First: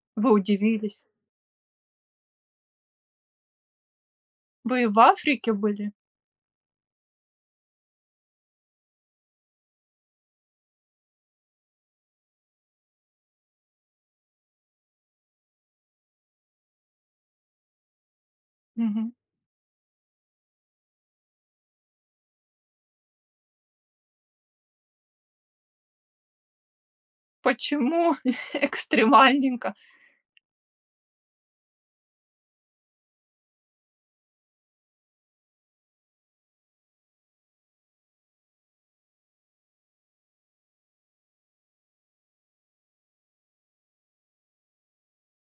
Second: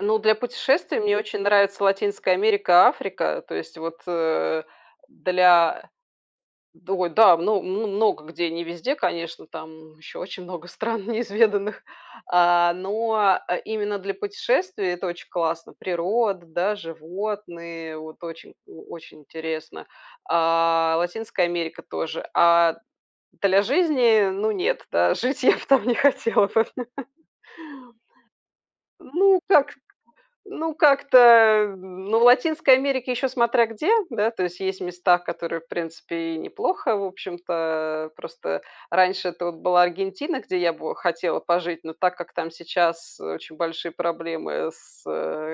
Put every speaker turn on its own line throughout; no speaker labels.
Ну,
Вы
для
удивились.
путешествий мне очень нравится Латинская Америка, Африка. То есть, вот э,
Вы и в Африке
для.
были?
Ду ой, да, мно мн мн много где не везде, конечно, там ещё очень много стран неизведанных, а но, э, именно для путешествий это очень классно: природа, да, животные вот, очень о
Мгм.
очень интересно. А Латинская Америка тоже. А для жизни- ну нет, да, жить я б там не хотела бы.
Почему
Ну
экстремальненько?
как, ну как-то, ну в Латинской Америке еще смотря где, да. То есть, есть места, которые, в принципе, и неплохо, в общем-то. Просто раньше это вот была Аргентина, где я бы хотела пожить. Но так как там сейчас очень большие проблемы с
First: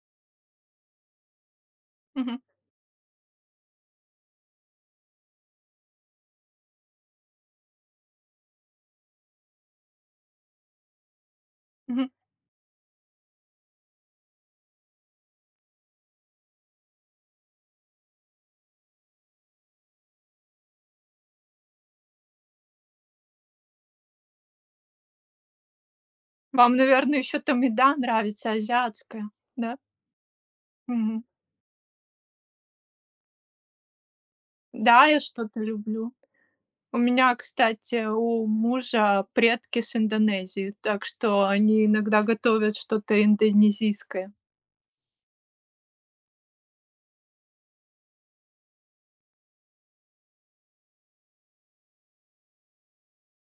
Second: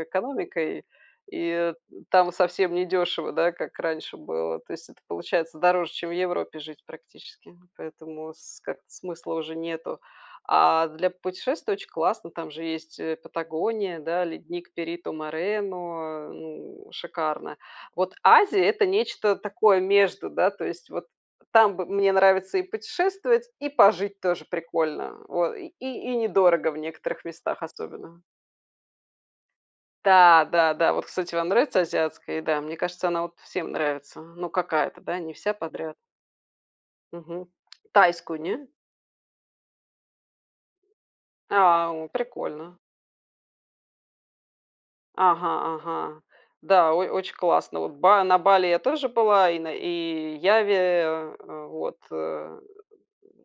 экономикой и там
Мгм.
совсем не дешево, да, как раньше было. То есть, это получается дороже, чем в Европе жить практически, поэтому с как-то смысла уже нету. А для путешествий очень
Мгм.
классно. Там же есть, э, Патагония, да, ледник Перито-Морено. Ну шикарно. Вот Азия- это нечто такое между, да. То есть, вот там бы мне нравится и путешествовать, и пожить тоже прикольно. Вот, и и и недорого
Вам,
в
наверно,
некоторых
ещё там
местах
еда
особенно.
нравится азиатская, да?
Та, да-да. Вот,
Мгм.
кстати, вам нравится азиатская еда? Мне кажется, она вот всем нравится. Ну какая-то,
Да,
да?
я
Не вся
что-то
подряд.
люблю. У меня,
Мгм,
кстати,
тайскую,
у
не?
мужа предки с Индонезии, так что они
А, о,
иногда готовят
прикольно.
что-то индонезийское.
Ага-ага. Да, ой очень классно. Вот ба на Бали я тоже была и на и Яве, э э, вот, э.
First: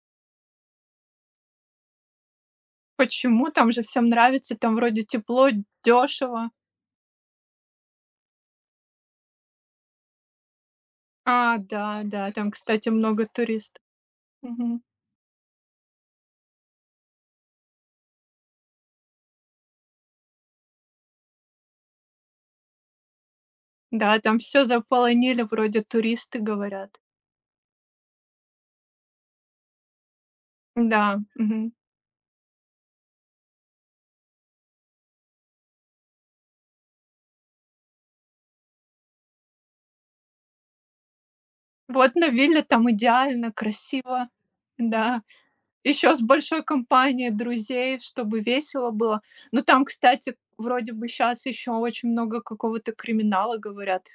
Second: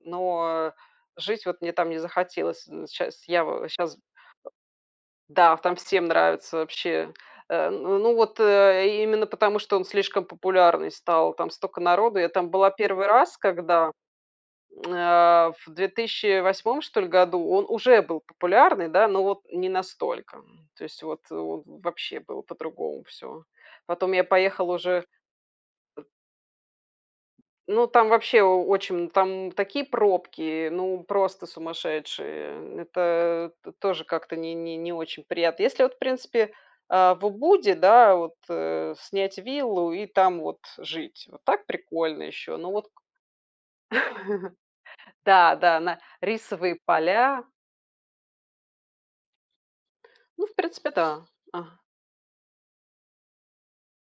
Но жить вот мне там не захотелось. З щас
Почему?
Ява
Там же
щас, э
всем нравится, там, вроде, тепло,
Да, в там всем
дёшево.
нравится вообще. Э, н ну, вот, э, и именно потому, что он слишком популярный стал, там
А,
стока народу. Я
да-да,
там
там,
была
кстати,
первый
много
раз
турист
когда,
мгм.
м, а, в 2008 что ль году; он уже был популярный, да, но вот не настолько, м. То есть, вот, э, в вообще было по-другому всё. Потом
Да, и
я
там всё
поехала уже.
заполонили, вроде, туристы, говорят.
Ну, там вообще о очень там такие пробки, ну,
М-да,
просто
мгм.
сумасшедшие. Н это т тоже как-то не не не очень приятно. Если, вот в принципе, э, в Убуде, да, вот, э, снять виллу и там вот жить. Вот так
Вот
прикольно
на
еще,
вилле-
ну вот
там
к
идеально, красиво, да.
Да да, на
Ещё с большой
рисовые
компанией
поля.
друзей, чтобы весело было. Ну там, кстати,
Ну, в принципе
вроде бы
да,
щас ещё
ага.
очень много какого-то криминала, говорят.